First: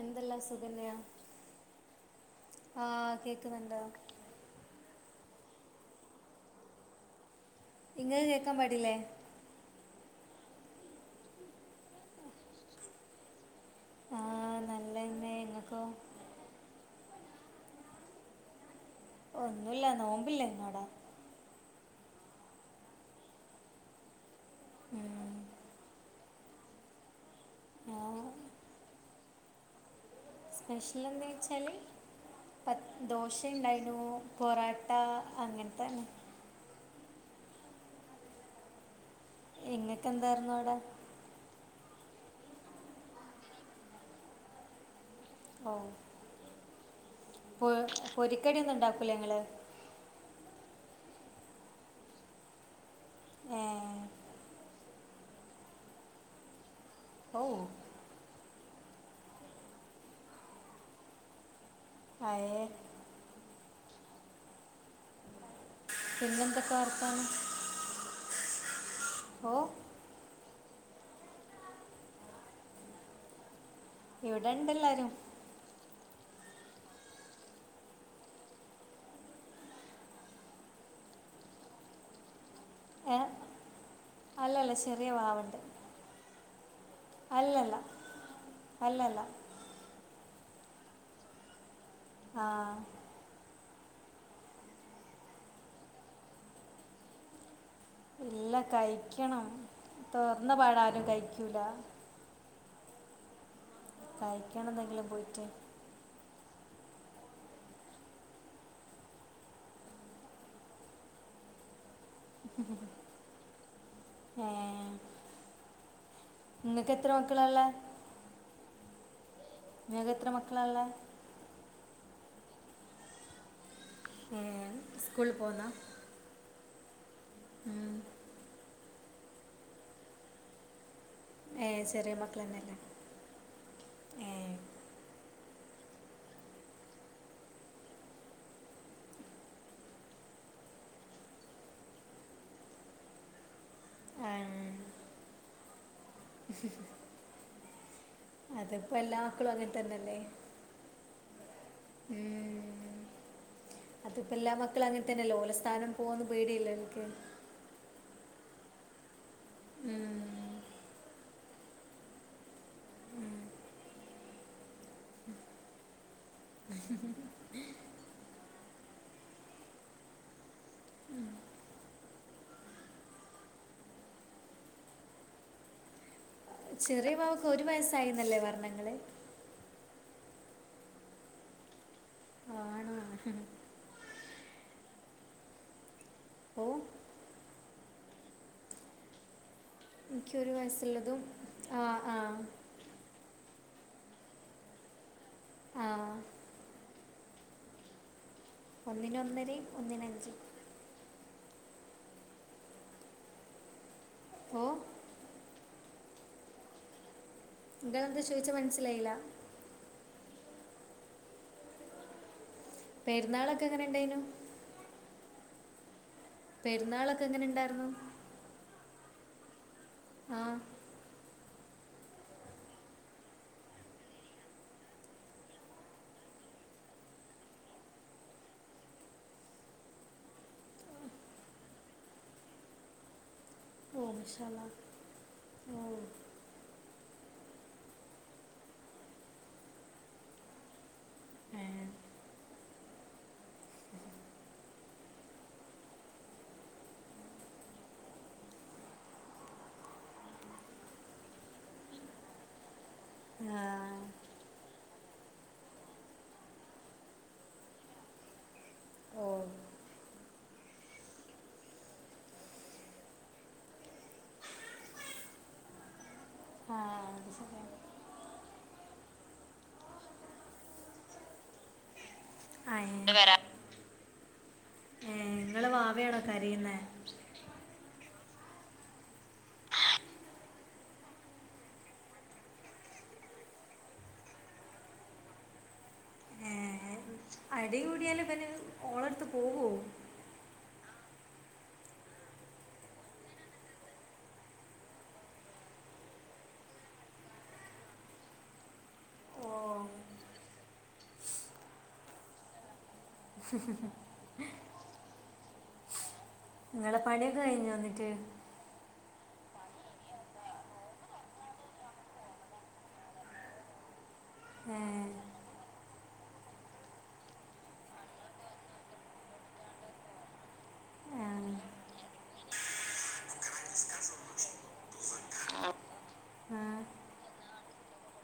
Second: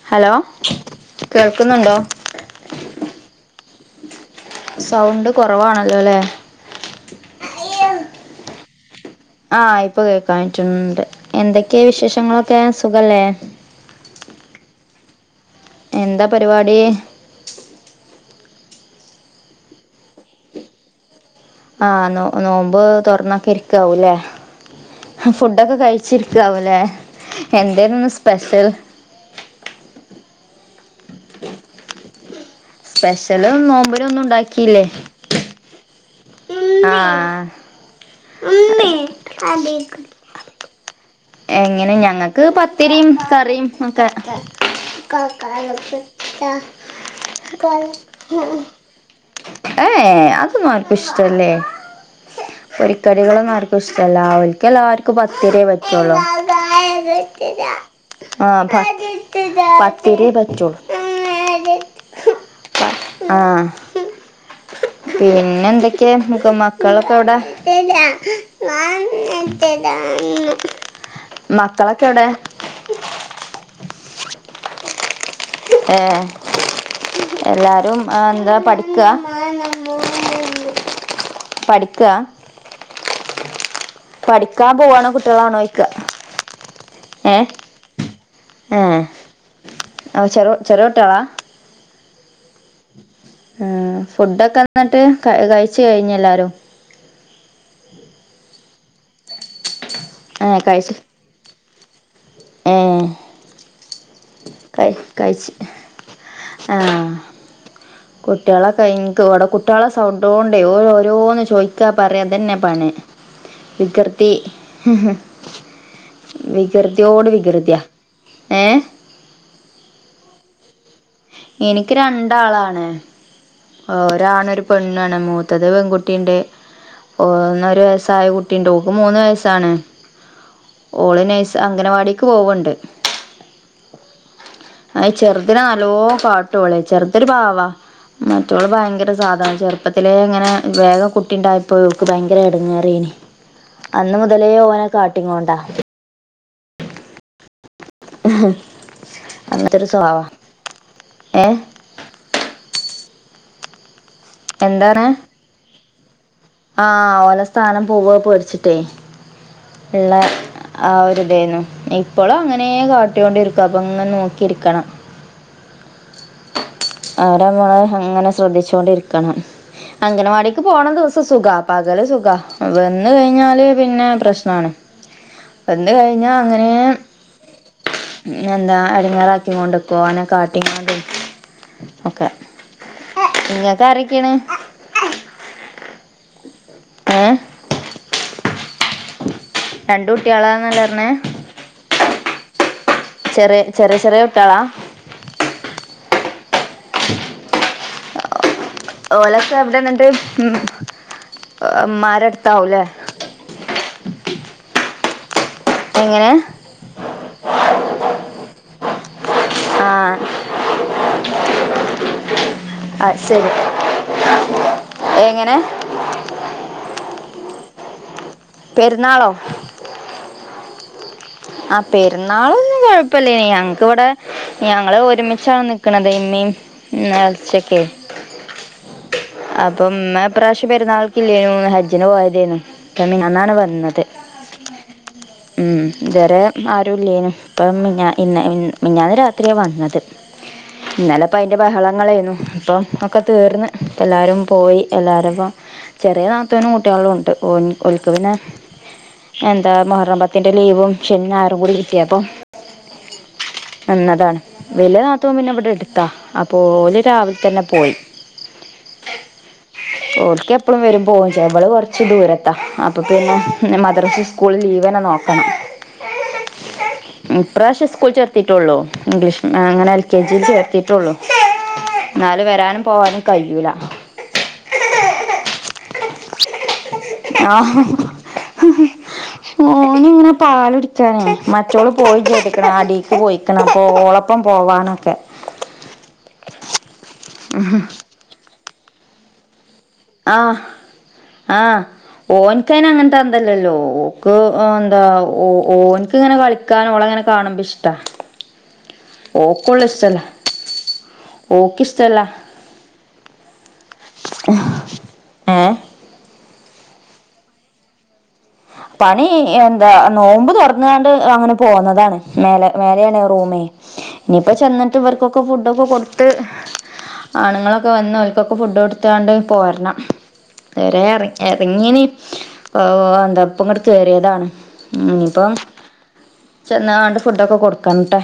എന്തല്ല ഹലോ കേൾക്കുന്നുണ്ടോ? ആഹ് കേക്ക്ന്ന് ണ്ട്. സൗണ്ട് കൊറവാണല്ലോ ലേ. ഇങ്ങക്ക് കേക്കാൻ പാടില്ലേ? ആഹ് ഇപ്പൊ കേക്കാൻ പറ്റ്ന്ന് ണ്ട്. എന്തൊക്കെ വിശേഷങ്ങളൊക്കേ, സുഖല്ലേ? ആഹ് നല്ലെന്നേ, ഇങ്ങക്കൊ? എന്താ പരിപാടീ? ഒന്നുല്ല, നോമ്പില്ലേ ഇന്നവ്ടെ? ആഹ് നോ നോമ്പ് തൊർന്നൊക്കെ ഇരിക്കാവുലേ. ഉം ഫുഡ്ഡൊക്കെ കഴിച്ചിരിക്കാവുലേ, എന്തേന്നുന്ന് ഞാൻ സ്പെഷ്യൽ? സ്പെഷ്യലെന്തേ വെച്ചാല് പത് ദോശ സ്പെഷ്യല് ഇണ്ടായ്നൂ. നോമ്പിനൊന്നും ഉണ്ടാക്കിയില്ലേ പൊറോട്ട അങ്ങൻത്തെന്നെ. ആഹ് ഇങ്ങക്കെന്തായിരുന്നു അവിടെ? എങ്ങനെ ഞങ്ങക്ക് പത്തിരിം കറിം ഒക്കെ. ഓ പൊ [unintelligible] പൊരിക്കടിയൊന്നും ഉണ്ടാക്കൂലേ ഇങ്ങള് ഏ ഏഹ്. അതൊന്നും ആർക്കും ഇഷ്ടല്ലേയ്. പൊരിക്കടികളൊന്നും ഏ ആര്ക്കും ഇഷ് ടല്ലാ ഓൽക്കെല്ലാർക്കും പത്തിര്യേ പറ്റൊള്ളു. ഓ ആഹ് പ പത്തിര്യേ പറ്റു. പയേ ആഹ് പിന്നെ എന്തൊക്കെ മുഖ പിന്നെന്തൊക്കെ മക്കളൊക്കെ വർത്താനം എവിടെ ഓ മക്കളൊക്കെ എവിടെ ഇവിടെണ്ട് എല്ലാരും ഏ എല്ലാരും എന്താ പഠിക്കാ പഠിക്കാ ഏഹ അല്ല പഠിക്കാൻ അല്ല ചെറ്യ പോവാണോ വാവണ്ട് കുട്ടികളാണോ ചോദിക്കുക ഏ അല്ലല്ല ഏ അല്ലല്ല ആ ചെറോ ചെറോകുട്ട്യളാ ആഹ് ഉം ഫുഡൊക്കെ എന്നിട്ട് കഴിച്ച് കഴിഞ്ഞോഎല്ലാരും ഇല്ല കഴിക്കണം തൊറന്ന ഏഹ് പാടെ ആരും കഴിക്കൂല ഏ കഴിക്കണം എന്തെങ്കിലും പോയിട്ട് കഴിച്ച് ആഹ് കുട്ട്യളെ കഴിഞ്ഞിക് എനിക്ക് ഇവിടെ കുട്ട്യളെ സൗണ്ടോണ്ടേ ഓല് ഓരോന്ന് ചോയിക്കാ പറയാ അതന്നെ പണി വികൃതി ഏ നിങ്ങൾക്ക് എത്ര വികൃതിയോട് മക്കളല്ലേ വികൃതിയാ ഏ ഇങ്ങക്ക് എത്ര മക്കളാ ഇള്ളെ എനിക്ക് രണ്ടാളാണ് ഏ ഒരാണ് ഒരു പെണ്ണാണ് സ്കൂളിൽ പോകുന്ന മൂത്തത് പെൺകു കുട്ടിണ്ട് ഓ ഒന്ന് ഒരു വയസ്സായ കുട്ടിയിണ്ട് ഓൾക്ക്മൂന്ന് വയസാണ് ഓള് നൈസ് ഏ ചെറിയ അംഗനവാടിക്ക് മക്കൾ പോവുണ്ട് തന്നെയല്ലേ ഏ അഹ് ചെറുതന് നല്ലോ കാട്ടോളെ ചെറുതൊരു പാവാ മറ്റോള് ഭയങ്കര സാധാന ചെറുപ്പത്തിലേ ഇങ്ങനെ വേഗം കുട്ടിണ്ടായപ്പൊ ഓൾക്ക് ഭയങ്കര എടങ്ങേറയ്ന് അന്ന് ആ, മുതലേ ഓനെ കാട്ടിങ്ങോണ്ടാ [inaudible] [inaudible] അത് ഇപ്പോ എല്ലാ മക്കളും അങ്ങനെ അങ്ങനത്തെ ഒരു തന്നെല്ലേ സ്വഭാവാ ഏ ഉം അതിപ്പോ എല്ലാ മക്കളും അങ്ങനെ തന്നെല്ലോ ഓലെ സ്ഥാനം പോകോന്ന് പേടിയല്ലെ ആഹ് ഓല സ്ഥാനം പോവോ പേടിച്ച്ട്ടെ, ഇള്ളെ ഉം. ആ ഒര്തേന്നു ഇപ്പളും അങ്ങനേ കാട്ട്യോണ്ടിര്ക്കാ അപ്പൊങ്ങനെ നോക്കിരിക്കണം. അവരമ്മളെ അങ്ങനെ ശ്രദ്ധിച്ചോണ്ടിരിക്കണം. അംഗനവാടീക്ക് പോണ ദിവസം സുഖാ. പകല് സുഖാ വെന്ന് കഴിഞ്ഞാല് പിന്നെ പ്രശ്നാണ്. വെന്ന് കഴിഞ്ഞാ അങ്ങനേ ചെറിയ പാവക്ക് ഒരു വയസ്സായി എന്നല്ലേ എന്താ വർണ്ണങ്ങള് എടങ്ങേറാക്കീങ്ങോണ്ട്ക്കും. ഓനെ ക്കാട്ടീങ്ങാണ്ടു നിക്കും ഒക്കെ ആണോ? ഇങ്ങക്കാരൊക്കേണ്? ഓ ഏഹ്? ഇൻക്കൊര് കുട്ടികളാന്നല്ലേ പറഞ്ഞേ വയസില്ലതും ആഹ് ആഹ്. ചെറ്യേ, ചെറ്യേ ചെറ്യേ കുട്ട്യാളാ? ആഹ് ഒന്നിന് ഒന്നരയും ഒന്നിന് ഓലൊക്കെവ്ടെന്ന്ട്ട്? അഞ്ചും ഉം ഇമ്മാരെട്ത്താവുംലെ? ഓഹ് എങ്ങനെ എന്താ ഇങ്ങട്ത്ത് ചോയിച്ചെ മനസ്സിലായില ആഹ് അത് ശെരി പെരുന്നാളൊക്കെ എങ്ങനെ ഉണ്ടായിരുന്നു ഏങ്ങനെ പെര്ന്നാളൊക്ക എങ്ങനെണ്ടാര്ന്നു പെര്ന്നാളോ ആഹ് ആഹ് പെര്ന്നാളൊന്നും കൊഴപ്പല്ലേനി ഞങ്ങക്ക്‌വടെ ഞങ്ങള് ഒരുമിച്ചാണ് നിക്ക്ണത് ഇമ്മീം ഇന്നെർച്ച്യെക്കെ അപ്പൊ ഇമ്മ ഇപ്രാവശ്യം പെരുന്നാൾക്കില്ലേനു ഹജ്ജിന് പോയതേന്നു ഇപ്പ മിഞ്ഞാന്നാണ് വ ന്നത് ഓ മഷാല ഉം ഓ ഇതുവരെ ആരും ഇല്ലേനു ഇപ്പം മിഞ്ഞാ ഇന്ന് ഇ മിഞ്ഞാന്ന് രാത്രിയാ വന്നത് ഇന്നലപ്പൊ അതിൻ്റെ ഏ, ബഹളങ്ങളേന്നു ഇപ്പം ഒക്കെ തീർന്ന് എല്ലാരും പോയി എല്ലാരുംപ്പൊ ചെറ്യേ നാത്തൂനും കുട്ട്യാളുണ്ട് ഓൻ ഓൽക്ക് പിന്നെ എന്താ മുഹറം പത്തിന്റെ ലീവും ശെനിം ഞായറും കൂടി കിട്ട്യേപ്പൊ ആ, നിന്നതാണ് വെല്ല്യ നാത്തും പിന്നെ ഇവടെട്ത്താ അപ്പോല് രാവിൽത്തന്നെ പോയി ഓഹ് ഓൽക്കെപ്പളും വെരും പോവും ചെയ്യാ ഇവള് കൊറച്ച് ദൂരത്താ അപ്പൊ പിന്നെ ഇന്ന് മദ്രസിം സ് കൂളും ലീവെന്നെ നോക്കണം ആഹ് ഇപ്രാവശ്യം സ്കൂള് ചേർത്തീട്ടൊള്ളു ഇംഗ്ളീഷ് ആഹ് അങ്ങനെ എൽ കെ ജീ ല് ചേർത്തീട്ടൊള്ളു ഇന്നാലും ആ, വെരാനും ഏ. പോവാനും കയ്യൂല ഏഹ് ഇങ്ങളെ വാവേണോ കരയ്ന്നെ ആഹ് ഓന്ങ്ങനെ പാലുടിച്ചാനെ മറ്റോള് പോയിം ചെയ്ത്ക്ക്ണ് അടീക്ക് പൊയ്‌ക്ക്ണ് അപ്പൊ ഓളപ്പം പോവ്വാനൊക്കെ [inaudible] അടികൂടിയാലും ഇബന് ഓളെട്ത്ത് പോവോ ആഹ് ആഹ് ഓൻക്കയിന് അങ്ങൻത്തഅന്തല്ലല്ലോ ഓക്ക് ഏഹ് എന്താ ഓ ഓൻക്ക്ങ്ങനെ കളി ക്കാനോളങ്ങന കാണുമ്പ ഇഷ്ട്ടാ ഓ ഓക്കൊള്ളേ ഇഷ്ടല്ല ഓക്ക് ഇഷ്ടല്ല [inaudible] ഏഹ് ഇങ്ങളെ പണിയൊക്കെ കഴിഞ്ഞോ ഇന്ന്ട്ട് പണി ഏന്താ നോമ്പ് തൊറന്നാണ്ട് അങ്ങനെ പോന്നതാണ് മേലെ മേലേണ് റൂമേ ഇഞ്ഞിപ്പൊ ഏ, ചെന്ന്ട്ട് ഇവർക്കൊക്കെ ഫുഡൊക്കെ കൊട്ത്ത് ആണ്ങ്ങളൊക്ക വന്ന് ഓൽകൊക്കെ ഫുഡ് കൊടുത്താണ്ട് പോര്ണം ത് വരേ എറി ആം. എറങ്ങീനി പ്പോ എന്താ പ്പങ്ങട്ട് കേറ്യേതാണ് ഇഞ്ഞിപ്പം ആ, ചെന്നാണ്ട് ഫുഡൊക്കെ കൊടുക്കൺട്ടെ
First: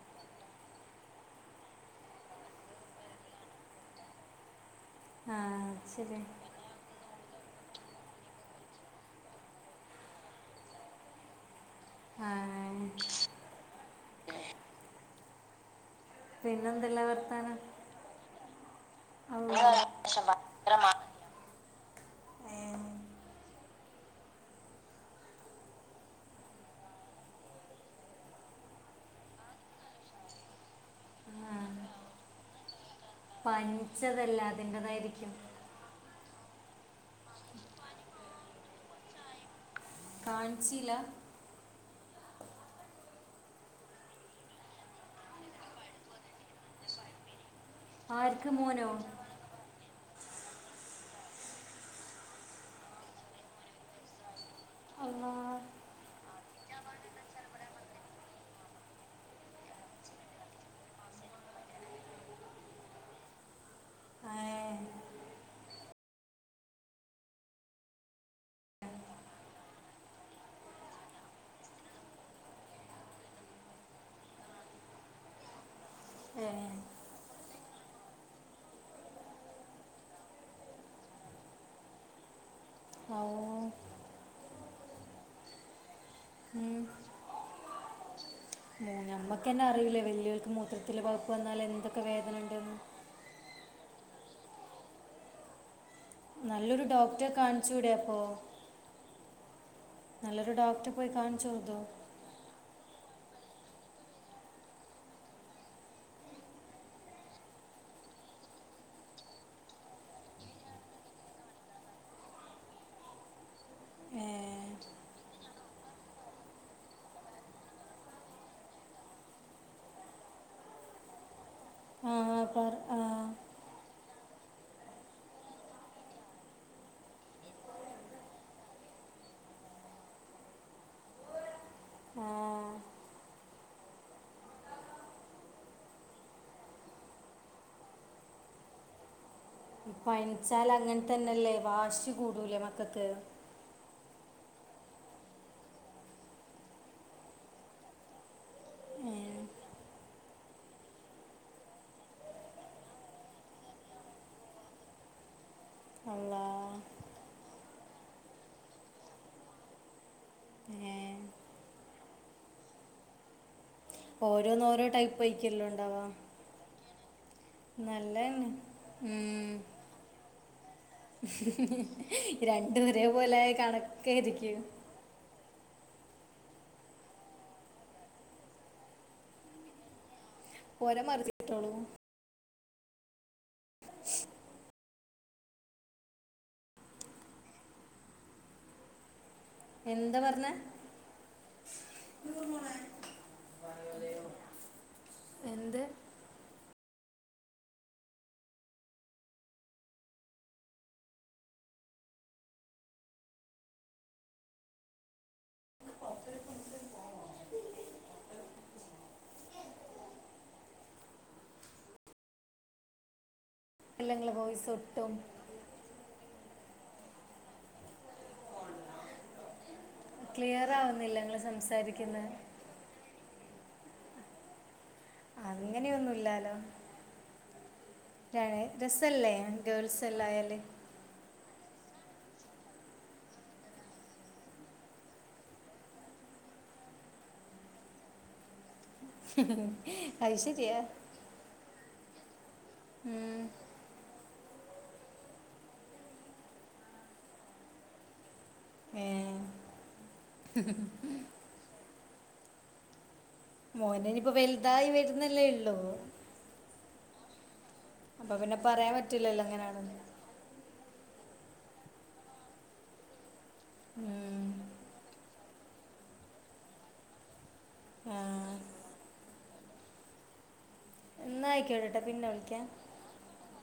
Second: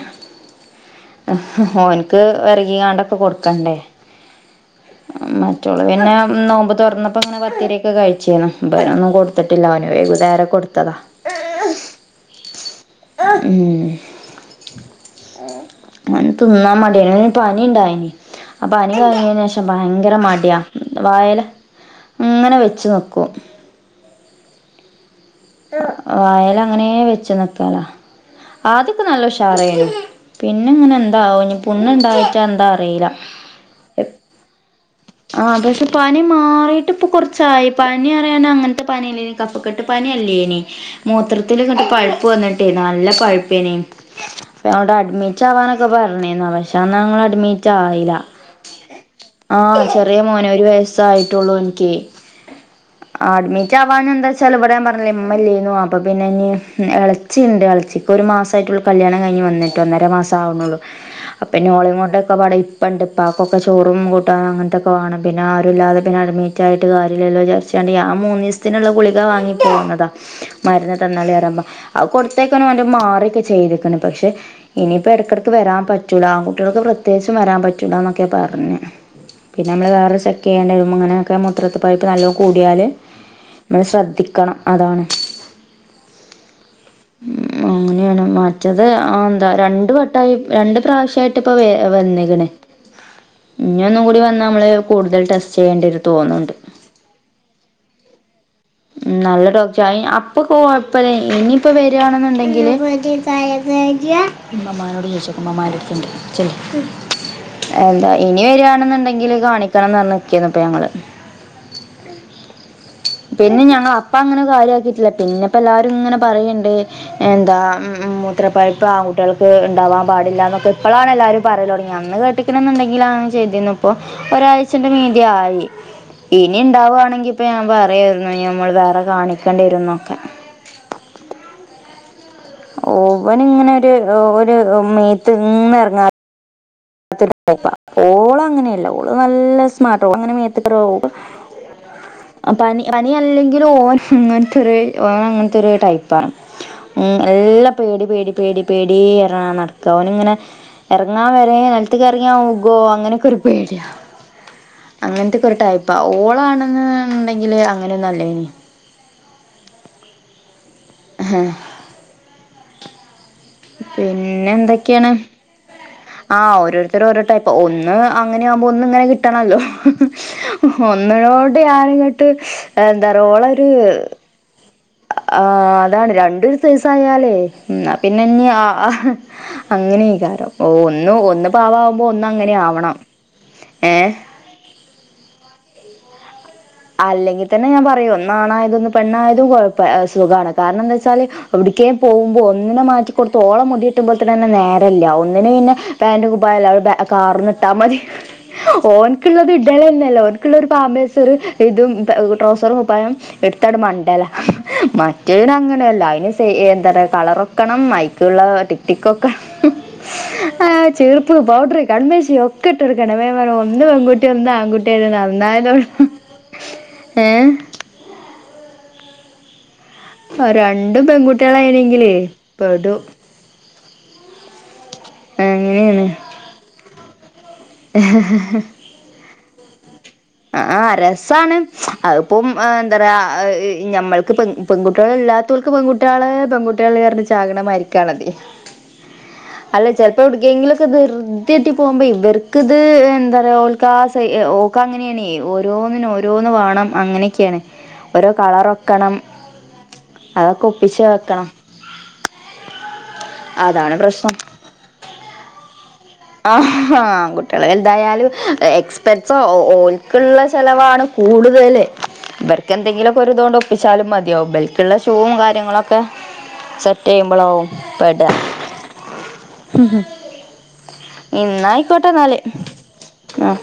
ഓന്ക്ക് വെരകിങ്ങാണ്ടൊക്കെ കൊട്ക്കണ്ടേ ആഹ് റ്റോള് പിന്നെ നോമ്പ് തൊറന്നപ്പൊ ങ്ങനെ പത്തിരിയൊക്കെ കഴിച്ചേന്നു ഇബനൊന്നും കൊടുത്ത്ട്ടില്ല ഓന് വൈ ന്നേരം കൊടുത്തതാ ആ, ഉം. ഓന് തിന്നാൻ പിന്നെന്തല്ല മട്യാണ് ഓന് വർത്താനം പനിണ്ടായിനി. ആ പനി ഔ. കഴിഞ്ഞേനേഷം ഭയങ്കര മട്യാ. വായേല്, ങ്ങനെ ഏ, വെച്ച് നിക്കും. വായേലങ്ങനേ വെച്ച് നിക്കലാ ആദ്യൊക്കെ നല്ല ഉഷാറേനു. പിന്നെങ്ങനെ എന്താവോ ഞ്ഞി പുണ്ണ്ണ്ടായിറ്റാ എന്താ അറീലാ. പൻച്ചതല്ലേ അതിന്റെതായിരി ആഹ് പക്ഷെ പനി മാറീട്ട് പ്പൊ കൊറച്ചായി പനിയറിയാന് അങ്ങൻത്തെ പനി ഇല്ലേനി. കഫകെട്ട് പന്യല്ലേനി കാണിച്ചില്ല മൂത്രത്തില് ങ്ങട്ട് പഴുപ്പ് വന്നിട്ടേ നല്ല പഴുപ്പേനി. അപ്പ ഞങ്ളോട് അഡ്മിറ്റാവാനൊക്കെ പർഞ്ഞീന്നു. പക്ഷെ അന്നങ്ങള് അഡ്മി റ്റായിലാക ആർക്ക് മോനോ ആഹ് ചെറിയ മോന്. ഒരു വയസ്സായിട്ടൊള്ളു ഓൻക്കെ. അഡ്മിറ്റാവാഞ്ഞെന്താച്ചാല് ഇവടെ ഞാൻ പർഞ്ഞിലേ അള്ളാ ഇമ്മല്ലേന്നു. അപ്പ പിന്നെനി എളെച്ചിണ്ട് എളെച്ചിപ്പൊരു മാസായിറ്റൊള്ളു കല്ല്യാണം കഴിഞ്ഞ് വന്നിട്ട് ഒന്നര മാസാവുണൊള്ളൂ. അപ്പപിന്നെ ഓളിങ്ങോണ്ടൊക്കെപാടെ ഇപ്പണ്ട്‌. ഇപ്പാക്കൊക്കെ ചോറും കൂട്ടാൻ ഏ, അങ്ങനത്തൊക്കെ വാണം. പിന്നെ ആരും ഇല്ലാതെ പിന്നെ അഡ്‌മി റ്റായിട്ട് കാര്യല്ലല്ലോ വിചാര്ച്ച്കാണ്ട് ഞാൻ മൂന്നീസത്തിന്ള്ള ഗുളികാ വാങ്ങിപ്പോന്നതാ. മര്ന്ന് തന്നാളിയറിമ്പം. അത് കൊടുത്തേക്കന്നെ ഓന്റെ മാറ്യൊക്കെ ചെയ്ത്ക്ക്ണ്. പക്ഷെ ഇനിയിപ്പ എട്ക്കെട്ക്ക് വരാൻ പറ്റൂല. ഏ, ആങ്കുട്ട്യാൾക്ക് പ്രത്യേകിച്ചും വരാൻ പറ്റൂലാന്നൊക്കെ പർഞ്ഞ്. പിന്നെ നമ്മള് വേറെ ചെക്കെയ്യണ്ട്യേരുമ്പം ഇങ്ങനൊക്കെ മുത്രത്തി പഴ്പ്പ് നല്ലോം കൂടിയാല്, ഓ ഉം. മ്മള് ശ്രദ്ധിക്കണം. അതാണ് മൂ- ഉം അങ്ങനേണ് മാ റ്റത് ഞമ്മക്ക് ആന്താ തന്നെ രണ്ടു അറിയില്ലേ വട്ടായി വലിയവർക്ക് രണ്ട്‌ മൂത്രത്തിൽ പഴുപ്പ് പ്രാവശ്യായിട്ട് പ്പൊ വന്നാൽ വെ എന്തൊക്കെ വേദന വെന്ന്ക്ക്ണ്. ഉണ്ടെന്ന് ഇഞ്ഞ് ഒന്നും കൂടി വന്നാ മ്മള് കൂടുതൽ ടെസ്റ്റെയ്യേണ്ട്യെരും. നല്ലൊരു ഡോക്റ്റെ കാണിച്ചൂടെ അപ്പൊ. ഉം നല്ല ഡോക്റ്റ് അയ് അപ്പൊക്ക ഡോക്ടറെ പോയി കൊഴപ്പല്ലേ. ഇനിപ്പ കാണിച്ചോർത്തു വെരാണ്ന്ന്ണ്ടെങ്കില് ഇമ്മമ്മാനോട് ചോയിച്ചോക്ക് ഇമ്മമ്മാന്റെട്ത്ത്ണ്ട്‌ ചെല്ല്. എന്താ ഇനി വെരാണ് ന്ന് ണ്ടെങ്കില് കാണിക്കണംന്നർഞ്ഞ് നിക്കേന്നു പ്പൊ ഞങ്ങള്. പിന്നെ ഞങ്ങള് അപ്പ അങ്ങനെ കാര്യാക്കീട്ടില്ല പിന്നെ പ്പ എല്ലാരും ഇങ്ങനെ പറയീണ്ട്. എന്താ ഉം, ഉം മൂത്രപഴ്പ്പ് ആങ്കുട്ട്യേൾക്ക് ഇണ്ടാവാൻ പാടില്ലാന്നൊക്കെ ഇപ്പളാണ് എല്ലാരും പറയലൊട്ങ്ങ്യേ. ആ അന്ന് കേട്ട്ക്ണ് പറ ആ, ന്ന്ണ്ടെങ്കിലാങ്ങ് ചെയ്തീന്നു. പ്പൊ ഒരാഴ്ചന്റെ മീതെ ആയി ഇനി ഇണ്ടാവാണെങ്കി ഇപ്പ ഞാൻ പറയാ ന്നാ ഞമ്മള് വേറെ കാണിക്കണ്ട്യേരും ന്നൊക്കെ. ആഹ്. ഓ ഇവനിങ്ങനൊരു ഒരു മേത്ത്ന്ന് എർങ്ങാ ത്തൊരു ടൈപ്പാ. ഓളങ്ങനെയല്ല ഓള് നല്ല സ് ഈ സ്മാർട്ടാ ഓളങ്ങനെ മേത്ത് പനിച്ചാൽ കെറോ, അങ്ങനെ തന്നെയല്ലേ വാശി കൂടൂലേ പനി മക്കൾക്ക് പനി അല്ലെ ങ്കിലും ഓൻ ഇങ്ങൻത്തൊരു ഓനങ്ങൻത്തൊരു ടൈപ്പാണ്. ഉം എല്ലാ പേടി, പേടി, പേടി, പേടീ ഏ, പർഞ്ങ്നെ നടക്കാ. ഓന്ങ്ങനെ, എർങ്ങാൻ വരെ നെൽത്ത്ക്ക് എർങ്ങിയാ ഓൻ വ്കോ അങ്ങനൊക്കൊരു പേട്യാ. അങ്ങൻത്തെക്കൊരു ടൈപ്പാ. അള്ളാ ഓളാണ്ന്ന്ണ്ടെങ്കില് അങ്ങന്യൊന്നും അല്ലേനി. ഏ, അഹേ പ്പോ പിന്നെ ഓരോന്ന് ഓരോ ടൈപ്പൈക്ക്യല്ലൊ ഇണ്ടാവാ. ആഹ് ഓരോരുത്തര് ഓരോടൈപ്പാ ഒന്ന് അങ്ങനെ തന്നെ ആവുമ്പോ ഒന്ന് ഇങ്ങനെ ഉം. കിട്ടണല്ലോ ഒന്നിനോട് ഞാന്ങ്ങട്ട് ശ് എന്താറയ ഓളോര് ഇരിക്ക് ആഹ് അതാണ് രണ്ടും ഒരു സൈസ് ആയാലേ ഉം എന്നാ പിന്നെ ഇഞ്ഞ് ആഹ് അങ്ങനെയ്ക്കാരം ഓ ഓരോ ഒന്ന് ഒന്ന് മറിച്ചിട്ടോളൂ പാവാകുമ്പം ഒന്ന് അങ്ങനെയാവണം ഏഹ് അല്ലെങ്കി തന്നെ ഞാൻ പറയും ഒന്നാണായതും ഒന്ന് പെണ്ണായതും കൊഴപ്പ ഏഹ് എന്താ പറഞ്ഞ സുഖാണ് കാരണം എന്താ വെച്ചാല് എവടെക്കേം പോകുമ്പോ ഒന്നിനെ മാറ്റിക്കടുത്ത് ഓള മുടി കെട്ടുമ്പോ തന്നെ നേരല്ല ഒന്നിനെ പിന്നെ എന്ത് പാന്റ് കുപ്പായല്ലേ അത് ബാ കാറ്ന്ന് ഇട്ടാ മതി ഓൻക്ക്ള്ളത് ഇടലന്നെല്ല ഓൻക്കുള്ള ഒരു പാമ്പേഴ്സും ഒരു ഇതും പെ ട്രൗസറും കുപ്പായം ഇട്ത്താണ്ട്മണ്ടലാ മറ്റേയിന് അങ്ങനെയല്ല അതിന് എന്താണ് കളറൊട്ക്കണം മൈ ഉള്ള ടിക് ടിക്കൊക്കെ ശ് ആഹ് ചീർപ്പ്, പൗഡ്റ്, കൺമഷി ഒക്കെട്ട്ട്കണം അപ്പൊ ഞാൻ പർണ് ഒന്ന് അല്ല പെൺകുട്ടിയും നിങ്ങളെ ഒന്ന് വോയിസ് ആൺകുട്ടിയും ആയത് ഒട്ടും നന്നായതൊള്ളൂ ഏഹ് ക്ലിയർ രണ്ട് ആവുന്നില്ല നിങ്ങള് പെൺകുട്ടികളായിണെങ്കിലേ സംസാരിക്കുന്നെ പെടും അങ്ങനെയാണ് അങ്ങനെയൊന്നുല്ലാലോ ഏഹ് രസല്ലേ. ഗേൾസ് എല്ലാം ആയാല് ആഹ് രസാണ് അതിപ്പം എന്താ പറയ നമ്മക്ക് പെ പെൺകുട്ടികൾ ഇല്ലാത്തവർക്ക് പെൺകു കുട്ട്യേള് പെങ്കുട്ട്യേള്ർഞ്ഞ് ചാക്ണ മാതിരിക്കാണതെ അല്ല ചെൽപ്പോ അത് ശരിയാ എവ്ട്ക്കെങ്കിലൊക്കെ ദ്ർ ത്തിയെട്ടി പോവുമ്പോ ഇവർക്ക് ഇത് എന്താ ഉം. പറയാ ഓൽക്കാ സൈ ഏ ഓൾക്കങ്ങ് ന്നിണെ ഓരോന്നിന് ഓരോന്ന് വാണം അങ്ങനെക്ക്യാണ് ഓരോ കളറോ ഏ, ക്കണം അതൊക്കെ ഒപ്പിച്ച് വെക്കണം. അതാണ് മോന് ഇനി പ്പോ പ്രശ്നം വലുതായി വരുന്നല്ലേ ഉള്ളൂ. ആഹ് ആങ്കുട്ടെള് വെൽതായാലും അപ്പോൾ പിന്നെ പറയാൻ എക്സ്പെൻസോ പറ്റില്ലല്ലോ ഓൽ അങ്ങനെയാണെന്ന് ഉള്ള ചെലവാണ് കൂടുതല് ഇബര്ക്കെന്തെങ്കിലും ഒര്തോണ്ട് ഒപ്പിച്ചാലും ഉം. മതിയാവും ബെൽക്ള്ള ഷൂഉം കാര്യങ്ങളൊക്കെ ച്ച റ്റെയ്യ്മ്പളാവും ആ. പെടാ എന്നാ ഇന്നാ ആയിക്കോട്ടെ ട്ടോ, പിന്നെ അയിക്കോട്ടെന്നാല് വിളിക്കാം ആഹ്